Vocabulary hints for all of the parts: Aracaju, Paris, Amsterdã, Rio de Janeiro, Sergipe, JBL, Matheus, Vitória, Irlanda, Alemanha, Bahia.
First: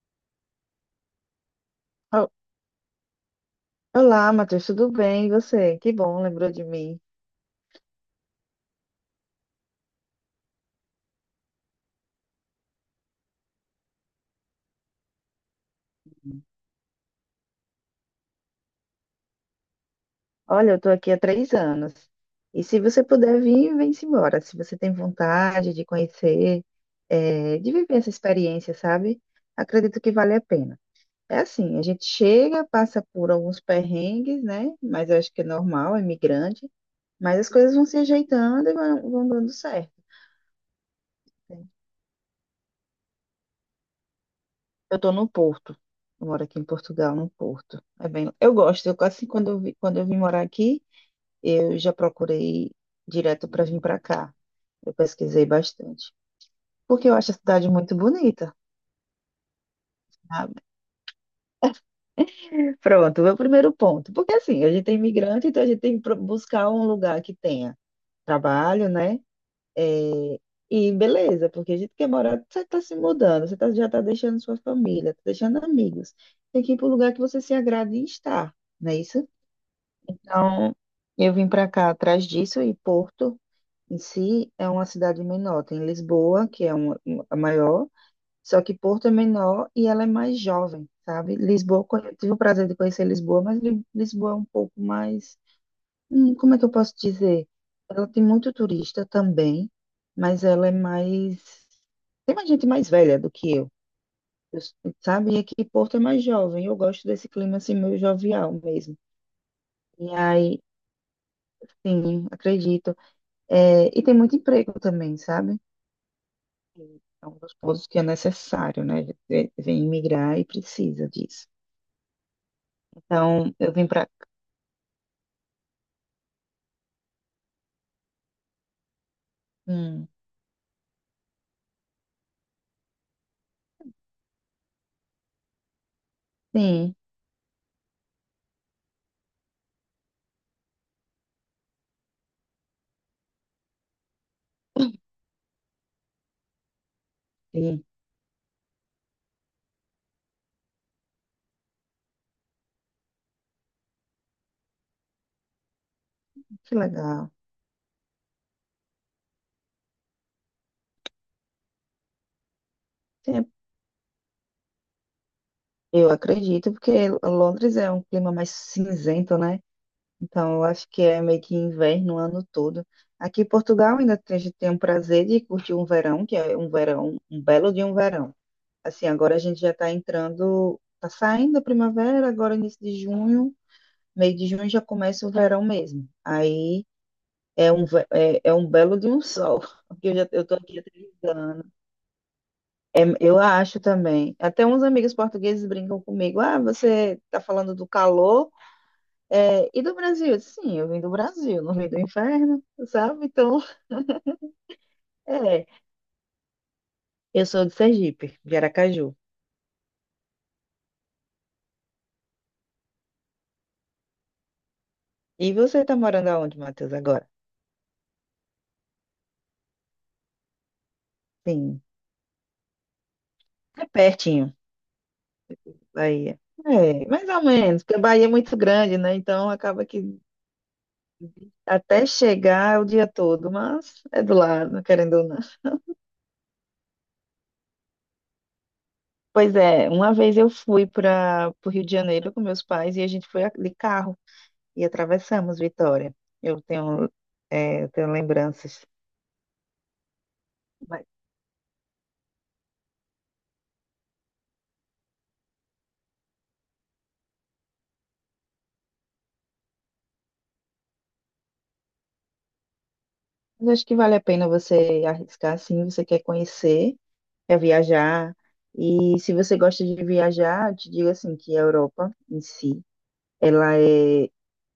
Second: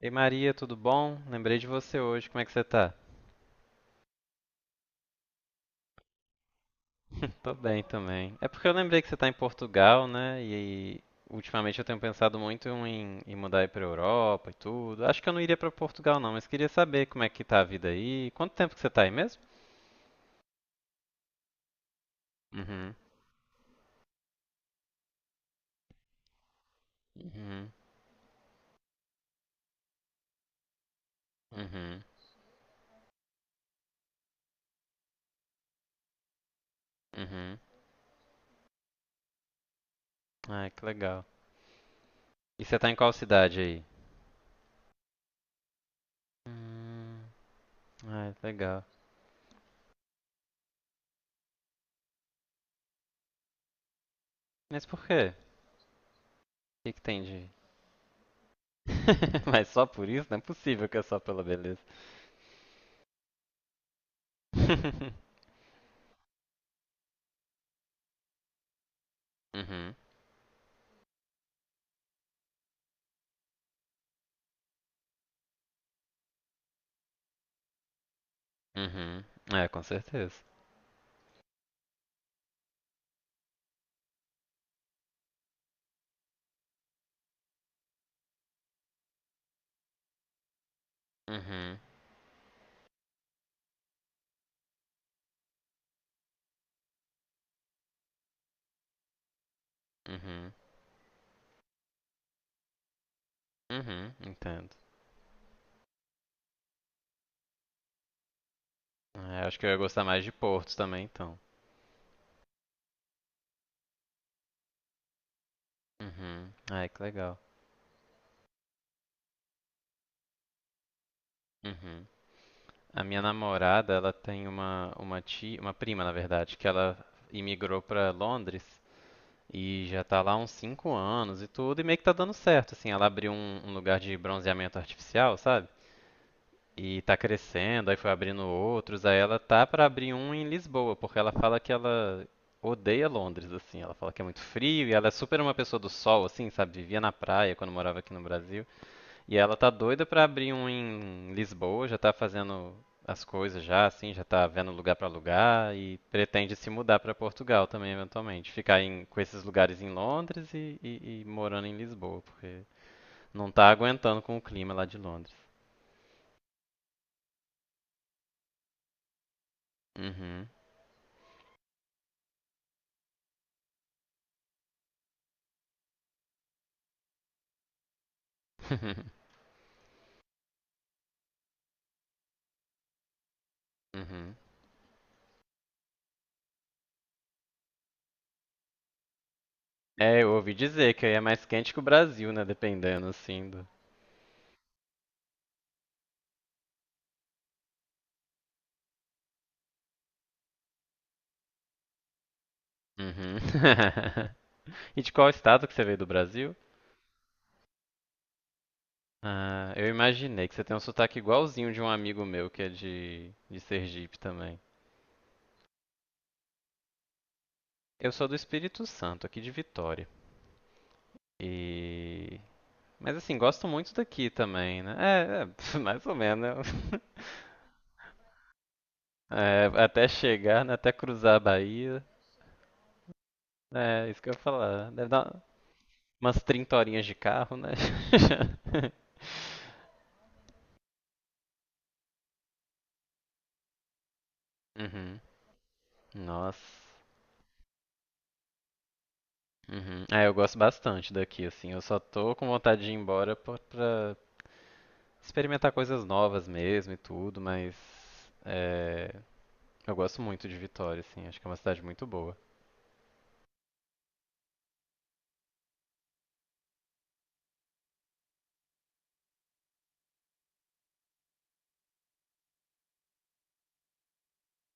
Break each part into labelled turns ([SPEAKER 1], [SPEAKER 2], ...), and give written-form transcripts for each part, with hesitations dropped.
[SPEAKER 1] Ei Maria, tudo bom? Lembrei de você hoje,
[SPEAKER 2] Ol-
[SPEAKER 1] como é que você tá?
[SPEAKER 2] Olá, Matheus, tudo bem? E você? Que bom, lembrou de mim.
[SPEAKER 1] Tô bem também. É porque eu lembrei que você tá em Portugal, né? E ultimamente eu tenho pensado muito em mudar aí pra Europa e tudo. Acho que eu não iria pra Portugal não, mas queria saber como é que tá a vida aí. Quanto tempo que você tá aí mesmo?
[SPEAKER 2] Olha, eu estou aqui há 3 anos. E se
[SPEAKER 1] Uhum,
[SPEAKER 2] você puder vir, vem-se embora. Se você tem vontade de conhecer,
[SPEAKER 1] uhum,
[SPEAKER 2] de viver essa experiência, sabe? Acredito que vale a pena. É assim, a
[SPEAKER 1] uhum,
[SPEAKER 2] gente chega, passa por alguns perrengues, né? Mas eu acho que é normal, é migrante. Mas as
[SPEAKER 1] uhum.
[SPEAKER 2] coisas vão se ajeitando e vão dando certo.
[SPEAKER 1] Ai, que legal. E você tá em qual cidade aí?
[SPEAKER 2] Eu estou no Porto. Eu moro aqui em Portugal,
[SPEAKER 1] Hum,
[SPEAKER 2] no Porto. É bem,
[SPEAKER 1] ai,
[SPEAKER 2] eu
[SPEAKER 1] legal.
[SPEAKER 2] gosto. Eu quase quando eu vim morar aqui. Eu já procurei direto para vir para cá.
[SPEAKER 1] Mas
[SPEAKER 2] Eu
[SPEAKER 1] por quê? O
[SPEAKER 2] pesquisei bastante.
[SPEAKER 1] que que
[SPEAKER 2] Porque eu
[SPEAKER 1] tem
[SPEAKER 2] acho a
[SPEAKER 1] de...
[SPEAKER 2] cidade muito bonita,
[SPEAKER 1] Mas só por isso? Não é
[SPEAKER 2] sabe?
[SPEAKER 1] possível que é só pela beleza.
[SPEAKER 2] Pronto, meu primeiro ponto. Porque assim, a gente é imigrante, então a gente tem que buscar um lugar que tenha trabalho, né?
[SPEAKER 1] Uhum,
[SPEAKER 2] É, e beleza, porque a gente quer morar, você está se mudando, já está deixando sua família, está deixando amigos. Tem que ir para um lugar que você se agrade em estar, não é
[SPEAKER 1] uhum.
[SPEAKER 2] isso?
[SPEAKER 1] É, com certeza.
[SPEAKER 2] Então, eu vim para cá atrás disso. E Porto em si é uma cidade menor. Tem Lisboa, que é a maior, só que Porto é menor e ela é mais jovem, sabe?
[SPEAKER 1] Uhum,
[SPEAKER 2] Eu tive o prazer de conhecer Lisboa, mas Lisboa é um pouco mais. Como é que eu posso dizer? Ela tem muito turista também, mas
[SPEAKER 1] uhum,
[SPEAKER 2] ela é mais. Tem mais gente mais velha do que eu.
[SPEAKER 1] uhum,
[SPEAKER 2] Eu s-
[SPEAKER 1] entendo.
[SPEAKER 2] sabe? E aqui Porto é mais jovem. Eu gosto desse clima assim, meio jovial mesmo.
[SPEAKER 1] É, acho que eu ia gostar
[SPEAKER 2] E
[SPEAKER 1] mais de
[SPEAKER 2] aí,
[SPEAKER 1] Portos também, então.
[SPEAKER 2] sim, acredito. É, e tem muito emprego também, sabe?
[SPEAKER 1] Uhum. Ai, que
[SPEAKER 2] É
[SPEAKER 1] legal.
[SPEAKER 2] um dos pontos que é necessário, né? Vem migrar e precisa disso.
[SPEAKER 1] Uhum. A minha
[SPEAKER 2] Então, eu vim
[SPEAKER 1] namorada,
[SPEAKER 2] para.
[SPEAKER 1] ela tem uma tia, uma prima, na verdade, que ela imigrou pra Londres e já
[SPEAKER 2] Hum,
[SPEAKER 1] tá lá há uns 5 anos e tudo, e meio que tá dando certo, assim, ela abriu um lugar de bronzeamento artificial, sabe?
[SPEAKER 2] sim,
[SPEAKER 1] E tá crescendo, aí foi abrindo outros, aí ela tá pra abrir um em Lisboa, porque ela fala que ela odeia Londres, assim, ela fala que é muito frio e ela é super uma pessoa do sol, assim, sabe? Vivia na praia quando
[SPEAKER 2] sim,
[SPEAKER 1] morava aqui no Brasil. E ela tá doida pra abrir um em Lisboa, já tá fazendo as coisas já, assim, já tá vendo lugar pra lugar e pretende se
[SPEAKER 2] que
[SPEAKER 1] mudar pra
[SPEAKER 2] legal.
[SPEAKER 1] Portugal também, eventualmente. Ficar em- com esses lugares em Londres e morando em Lisboa, porque não
[SPEAKER 2] Sim,
[SPEAKER 1] tá aguentando com o clima lá de Londres.
[SPEAKER 2] eu acredito, porque Londres é um clima mais cinzento, né?
[SPEAKER 1] Uhum.
[SPEAKER 2] Então, eu acho que é meio que inverno o ano todo. Aqui em Portugal ainda tem- a gente tem o prazer de curtir um verão, que é um verão, um belo de um verão. Assim, agora a gente já está entrando, está saindo a primavera, agora início de junho, meio
[SPEAKER 1] Uhum.
[SPEAKER 2] de junho já começa o verão mesmo. Aí. É é um belo de um sol, porque eu
[SPEAKER 1] É,
[SPEAKER 2] já
[SPEAKER 1] eu
[SPEAKER 2] eu
[SPEAKER 1] ouvi
[SPEAKER 2] tô aqui há.
[SPEAKER 1] dizer que aí é mais quente que o Brasil, né?
[SPEAKER 2] É,
[SPEAKER 1] Dependendo,
[SPEAKER 2] eu
[SPEAKER 1] assim, do...
[SPEAKER 2] acho também. Até uns amigos portugueses brincam comigo. Ah, você tá falando do calor e do Brasil? Eu disse, sim, eu vim do Brasil, não vim do inferno, sabe?
[SPEAKER 1] Uhum.
[SPEAKER 2] Então,
[SPEAKER 1] E de qual
[SPEAKER 2] é.
[SPEAKER 1] estado que você veio do Brasil?
[SPEAKER 2] Eu sou de Sergipe, de Aracaju.
[SPEAKER 1] Ah, eu imaginei que você tem um sotaque igualzinho de um amigo meu que é de Sergipe também.
[SPEAKER 2] E você tá morando aonde, Matheus, agora?
[SPEAKER 1] Eu sou do Espírito Santo, aqui de Vitória.
[SPEAKER 2] Sim,
[SPEAKER 1] E... Mas assim, gosto
[SPEAKER 2] é
[SPEAKER 1] muito daqui
[SPEAKER 2] pertinho,
[SPEAKER 1] também, né? É, é mais ou
[SPEAKER 2] Bahia.
[SPEAKER 1] menos. Né?
[SPEAKER 2] É, mais ou menos, porque a Bahia é muito grande, né? Então
[SPEAKER 1] É,
[SPEAKER 2] acaba
[SPEAKER 1] até
[SPEAKER 2] que
[SPEAKER 1] chegar, né? Até cruzar a Bahia.
[SPEAKER 2] até chegar é o dia todo, mas
[SPEAKER 1] É, isso
[SPEAKER 2] é
[SPEAKER 1] que eu
[SPEAKER 2] do
[SPEAKER 1] ia
[SPEAKER 2] lado,
[SPEAKER 1] falar. Deve
[SPEAKER 2] querendo ou
[SPEAKER 1] dar
[SPEAKER 2] não.
[SPEAKER 1] umas 30 horinhas de carro, né?
[SPEAKER 2] Pois é, uma vez eu fui para o Rio de Janeiro com meus pais e a gente de carro e
[SPEAKER 1] Uhum.
[SPEAKER 2] atravessamos Vitória.
[SPEAKER 1] Nossa.
[SPEAKER 2] Eu tenho, eu tenho lembranças.
[SPEAKER 1] Uhum. É, eu gosto
[SPEAKER 2] Mas
[SPEAKER 1] bastante daqui, assim. Eu só tô com vontade de ir embora pra experimentar coisas novas mesmo e tudo, mas é, eu gosto muito de Vitória, assim. Acho que é uma cidade muito boa.
[SPEAKER 2] eu acho que vale a pena você arriscar, sim, você quer conhecer, quer viajar. E se você gosta de viajar, eu te digo assim que a Europa em si, ela é,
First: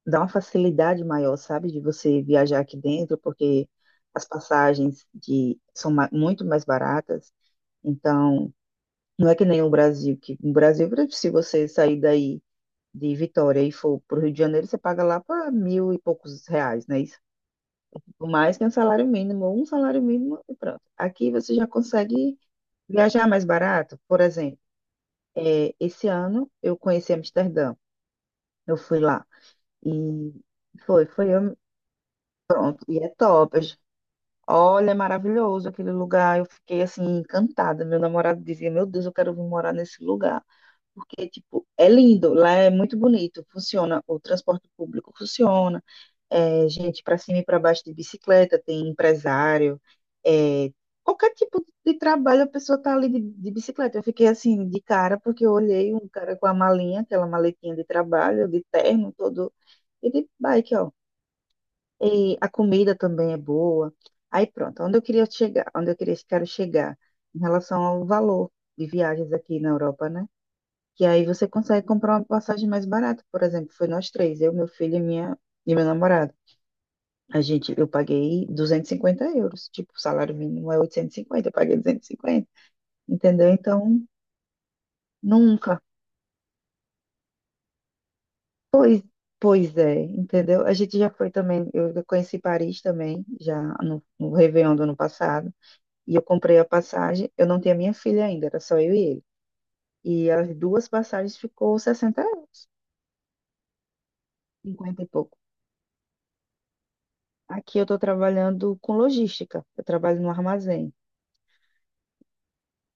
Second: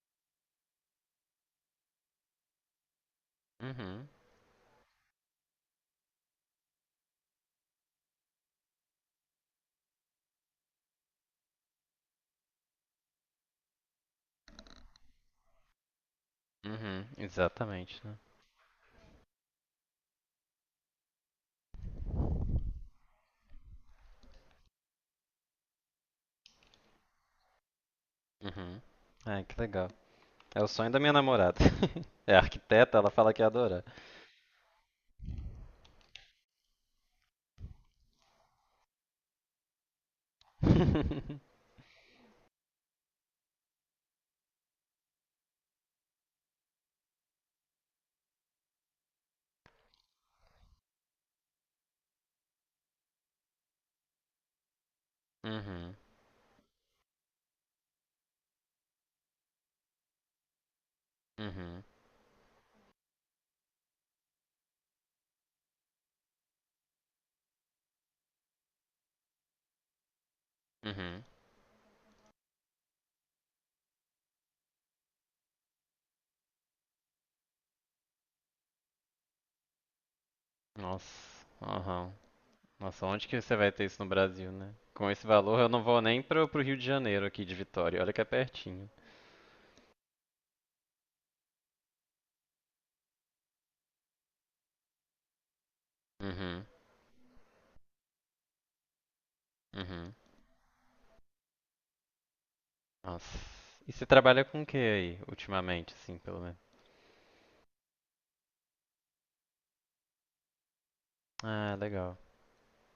[SPEAKER 2] dá uma facilidade maior, sabe, de você viajar aqui dentro, porque
[SPEAKER 1] Uhum.
[SPEAKER 2] as passagens muito mais baratas. Então, não é que nem o Brasil, que no Brasil, se você sair daí de Vitória e for para o Rio de Janeiro, você paga lá para mil e poucos reais, né?
[SPEAKER 1] Uhum.
[SPEAKER 2] Isso,
[SPEAKER 1] Exatamente, né?
[SPEAKER 2] mais que um salário mínimo e pronto. Aqui você já consegue viajar mais barato. Por exemplo, esse ano eu conheci Amsterdã, eu
[SPEAKER 1] Uhum.
[SPEAKER 2] fui lá
[SPEAKER 1] Ai, que legal.
[SPEAKER 2] e
[SPEAKER 1] É o sonho da
[SPEAKER 2] foi,
[SPEAKER 1] minha
[SPEAKER 2] foi, eu-
[SPEAKER 1] namorada. É arquiteta,
[SPEAKER 2] e é
[SPEAKER 1] ela fala que ia
[SPEAKER 2] top.
[SPEAKER 1] adorar.
[SPEAKER 2] Olha, é maravilhoso aquele lugar. Eu fiquei assim encantada. Meu namorado dizia: meu Deus, eu quero vir morar nesse lugar. Porque, tipo, é lindo, lá é muito bonito, funciona, o transporte público funciona, gente para cima e para baixo de bicicleta, tem empresário, é, qualquer tipo de trabalho a pessoa tá ali de bicicleta. Eu fiquei assim, de cara, porque eu olhei
[SPEAKER 1] Uhum.
[SPEAKER 2] um cara com a malinha, aquela maletinha de trabalho, de terno todo, e de bike, ó.
[SPEAKER 1] Uhum.
[SPEAKER 2] E a comida também é boa. Aí pronto, onde eu queria chegar, quero chegar em relação ao valor de viagens aqui na Europa, né? E
[SPEAKER 1] Uhum.
[SPEAKER 2] aí você consegue comprar uma passagem mais barata, por exemplo, foi nós três, eu, meu filho e meu namorado. A gente, eu paguei 250 euros, tipo, o salário mínimo é
[SPEAKER 1] Nossa.
[SPEAKER 2] 850, eu paguei duzentos e
[SPEAKER 1] Aham.
[SPEAKER 2] cinquenta,
[SPEAKER 1] Nossa, onde que
[SPEAKER 2] entendeu?
[SPEAKER 1] você vai ter isso
[SPEAKER 2] Então,
[SPEAKER 1] no Brasil, né? Com esse valor, eu não
[SPEAKER 2] nunca.
[SPEAKER 1] vou nem pro Rio de Janeiro aqui de Vitória. Olha que é pertinho.
[SPEAKER 2] Pois é, entendeu? A gente já foi também, eu já conheci Paris também, já no Réveillon do ano passado, e eu comprei a
[SPEAKER 1] Uhum,
[SPEAKER 2] passagem, eu não tinha minha filha ainda, era só eu e ele.
[SPEAKER 1] uhum.
[SPEAKER 2] E as duas passagens ficou 60 euros,
[SPEAKER 1] Nossa. E você trabalha com o que
[SPEAKER 2] 50 e
[SPEAKER 1] aí,
[SPEAKER 2] pouco.
[SPEAKER 1] ultimamente, assim, pelo menos?
[SPEAKER 2] Aqui eu estou trabalhando com logística, eu trabalho no armazém.
[SPEAKER 1] Ah, legal.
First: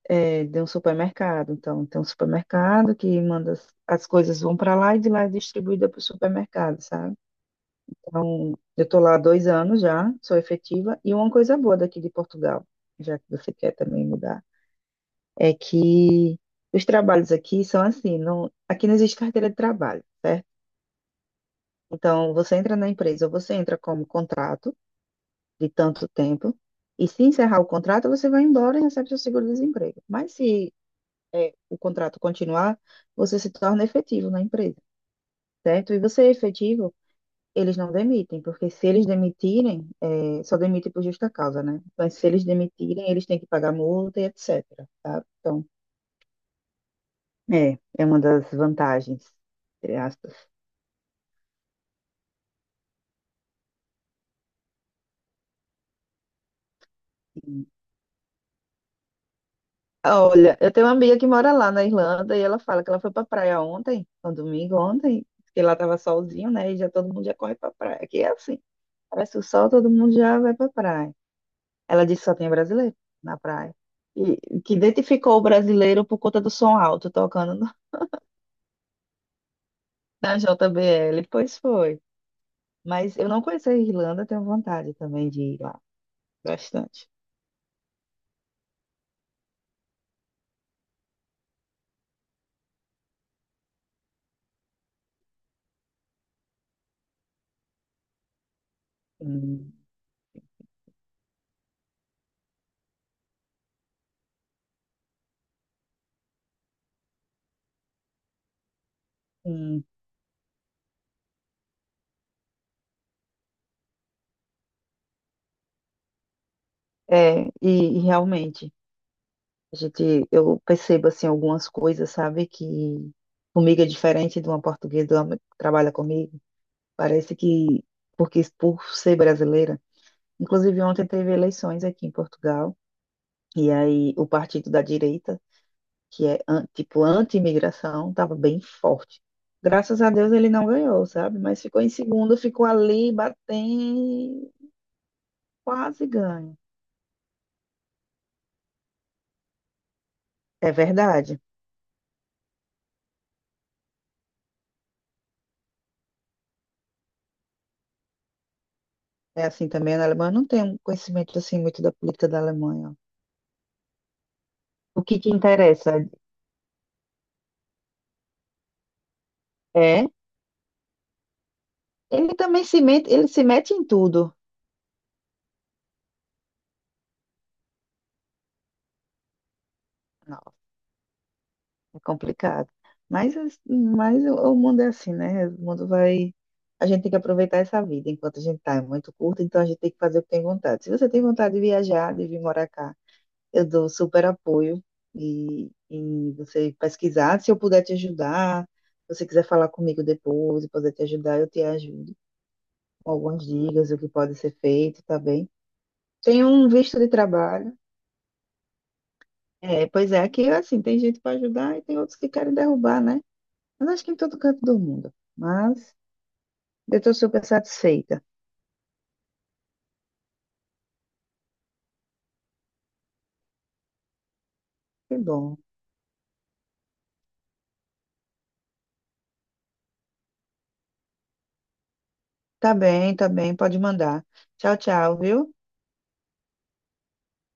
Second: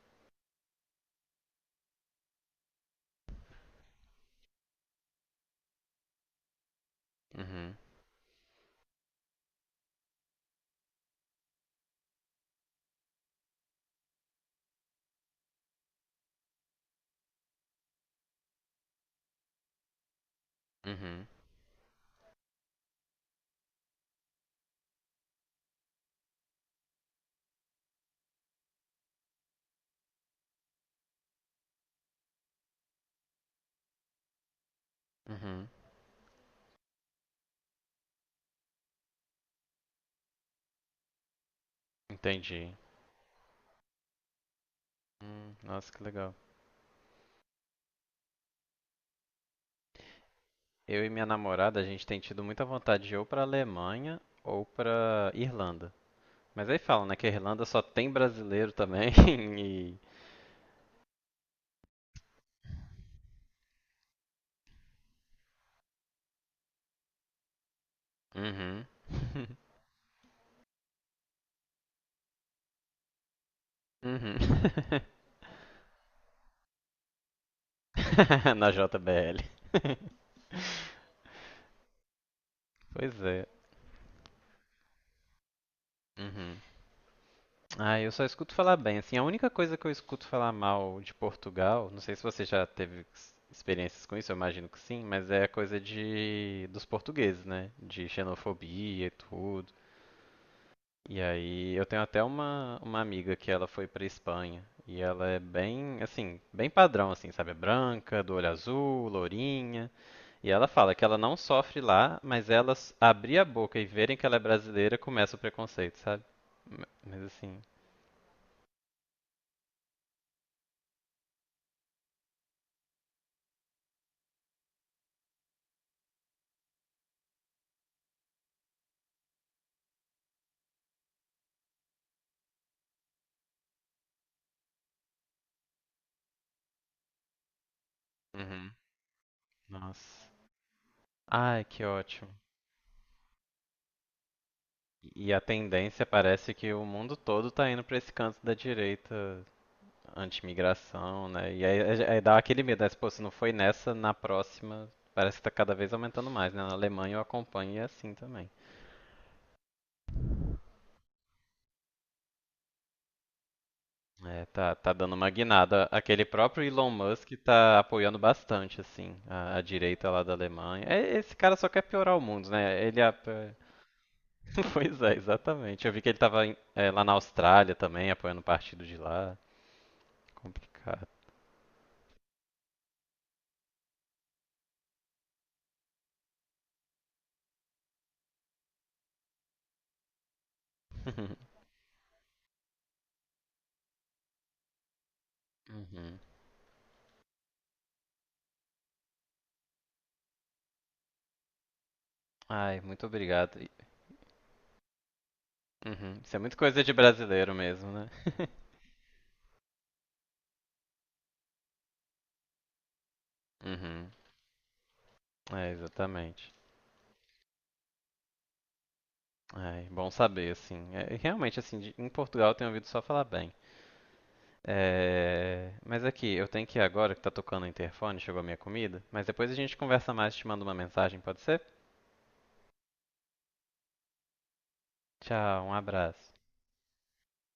[SPEAKER 2] É, de um supermercado. Então, tem um supermercado que manda as coisas vão para lá e de lá é distribuída para o supermercado, sabe?
[SPEAKER 1] Uhum,
[SPEAKER 2] Então, eu estou lá há 2 anos já, sou efetiva, e uma coisa boa daqui de Portugal, já que você quer também mudar, é que os trabalhos aqui são assim, não, aqui não existe carteira de trabalho, certo?
[SPEAKER 1] uhum,
[SPEAKER 2] Então, você entra na empresa, você entra como contrato de tanto tempo, e se encerrar o contrato, você vai embora e recebe seu seguro-desemprego. Mas se é, o contrato continuar, você se torna efetivo na empresa,
[SPEAKER 1] uhum.
[SPEAKER 2] certo? E você é efetivo, eles não demitem, porque se eles demitirem, só demitem por justa causa, né? Mas se eles
[SPEAKER 1] Entendi.
[SPEAKER 2] demitirem, eles têm que pagar multa e etc, tá? Então,
[SPEAKER 1] Nossa, que legal.
[SPEAKER 2] é, é uma das vantagens, entre aspas.
[SPEAKER 1] Eu e minha namorada, a gente tem tido muita vontade de ir ou pra Alemanha ou pra Irlanda. Mas aí falam, né, que a Irlanda só tem brasileiro também e...
[SPEAKER 2] Olha, eu tenho uma amiga que mora lá na Irlanda e ela fala que ela foi pra praia ontem, no domingo ontem, porque lá tava solzinho, né? E já todo mundo já corre pra praia. Aqui é assim,
[SPEAKER 1] Uhum.
[SPEAKER 2] parece o sol, todo mundo já vai pra praia. Ela disse que só tinha brasileiro na praia.
[SPEAKER 1] Uhum.
[SPEAKER 2] E que identificou o brasileiro por conta do som alto tocando no-
[SPEAKER 1] Na JBL.
[SPEAKER 2] na JBL. Pois foi.
[SPEAKER 1] Pois
[SPEAKER 2] Mas eu não
[SPEAKER 1] é.
[SPEAKER 2] conheço a Irlanda, tenho vontade também de ir lá.
[SPEAKER 1] Uhum.
[SPEAKER 2] Bastante.
[SPEAKER 1] Ah, eu só escuto falar bem. Assim, a única coisa que eu escuto falar mal de Portugal, não sei se você já teve experiências com isso, eu imagino que sim, mas é a coisa de dos portugueses, né? De xenofobia e tudo.
[SPEAKER 2] Hum,
[SPEAKER 1] E aí, eu tenho até uma amiga que ela foi pra Espanha e ela é bem, assim, bem padrão assim, sabe? É branca, do olho azul,
[SPEAKER 2] hum.
[SPEAKER 1] lourinha. E ela fala que ela não sofre lá, mas elas abrir a boca e verem que ela é brasileira, começa o preconceito, sabe? Mas
[SPEAKER 2] É,
[SPEAKER 1] assim,
[SPEAKER 2] e realmente, a gente, eu percebo assim algumas coisas, sabe, que comigo é diferente de uma portuguesa de uma que trabalha comigo. Parece que, porque por ser brasileira, inclusive ontem teve eleições aqui em Portugal. E aí, o partido da direita que é tipo anti-imigração, estava bem
[SPEAKER 1] uhum.
[SPEAKER 2] forte. Graças a
[SPEAKER 1] Nossa.
[SPEAKER 2] Deus ele não ganhou, sabe? Mas
[SPEAKER 1] Ai,
[SPEAKER 2] ficou
[SPEAKER 1] que
[SPEAKER 2] em
[SPEAKER 1] ótimo.
[SPEAKER 2] segundo, ficou ali batendo,
[SPEAKER 1] E a tendência
[SPEAKER 2] quase
[SPEAKER 1] parece
[SPEAKER 2] ganha.
[SPEAKER 1] que o mundo todo tá indo pra esse canto da direita
[SPEAKER 2] É
[SPEAKER 1] anti-imigração,
[SPEAKER 2] verdade.
[SPEAKER 1] né? E aí dá aquele medo, né? Se, pô, se não foi nessa, na próxima, parece que tá cada vez aumentando mais, né? Na Alemanha eu acompanho e é assim também.
[SPEAKER 2] É assim também na Alemanha. Eu não tenho um conhecimento assim muito da política da Alemanha.
[SPEAKER 1] É, tá
[SPEAKER 2] O
[SPEAKER 1] dando
[SPEAKER 2] que
[SPEAKER 1] uma
[SPEAKER 2] que
[SPEAKER 1] guinada.
[SPEAKER 2] interessa
[SPEAKER 1] Aquele próprio Elon Musk tá apoiando bastante, assim, a
[SPEAKER 2] é
[SPEAKER 1] direita lá da Alemanha. É, esse cara só quer piorar o
[SPEAKER 2] ele
[SPEAKER 1] mundo,
[SPEAKER 2] também se
[SPEAKER 1] né? Ele.
[SPEAKER 2] mete,
[SPEAKER 1] Ap-
[SPEAKER 2] ele se mete em tudo.
[SPEAKER 1] Pois é, exatamente. Eu vi que ele tava em- é, lá na Austrália também, apoiando o partido de lá. Complicado.
[SPEAKER 2] É complicado. Mas, mas o mundo é assim, né? O mundo vai. A gente tem que aproveitar essa vida enquanto a gente está. É muito curta, então a gente tem que fazer o que tem vontade. Se você tem vontade de viajar, de vir morar cá, eu dou super apoio
[SPEAKER 1] Uhum.
[SPEAKER 2] e você pesquisar. Se eu puder te ajudar, se você quiser falar comigo depois e poder te ajudar, eu te ajudo
[SPEAKER 1] Ai, muito
[SPEAKER 2] com algumas
[SPEAKER 1] obrigado. E-
[SPEAKER 2] dicas, o que pode ser feito, tá bem?
[SPEAKER 1] uhum. Isso é
[SPEAKER 2] Tem
[SPEAKER 1] muito
[SPEAKER 2] um
[SPEAKER 1] coisa de
[SPEAKER 2] visto de
[SPEAKER 1] brasileiro
[SPEAKER 2] trabalho.
[SPEAKER 1] mesmo, né?
[SPEAKER 2] É, pois é, aqui assim, tem gente para ajudar e tem outros que querem derrubar, né? Mas acho
[SPEAKER 1] Uhum.
[SPEAKER 2] que em todo canto do mundo.
[SPEAKER 1] É,
[SPEAKER 2] Mas
[SPEAKER 1] exatamente.
[SPEAKER 2] eu estou super satisfeita.
[SPEAKER 1] Ai, bom saber, assim. É, realmente, assim, de- em Portugal eu tenho ouvido só falar bem.
[SPEAKER 2] Que bom.
[SPEAKER 1] É... Mas aqui, eu tenho que ir agora que tá tocando o interfone, chegou a minha comida. Mas depois a gente conversa mais, te mando uma mensagem, pode ser?
[SPEAKER 2] Tá bem, tá bem. Pode mandar. Tchau, tchau, viu?
[SPEAKER 1] Tchau, um abraço.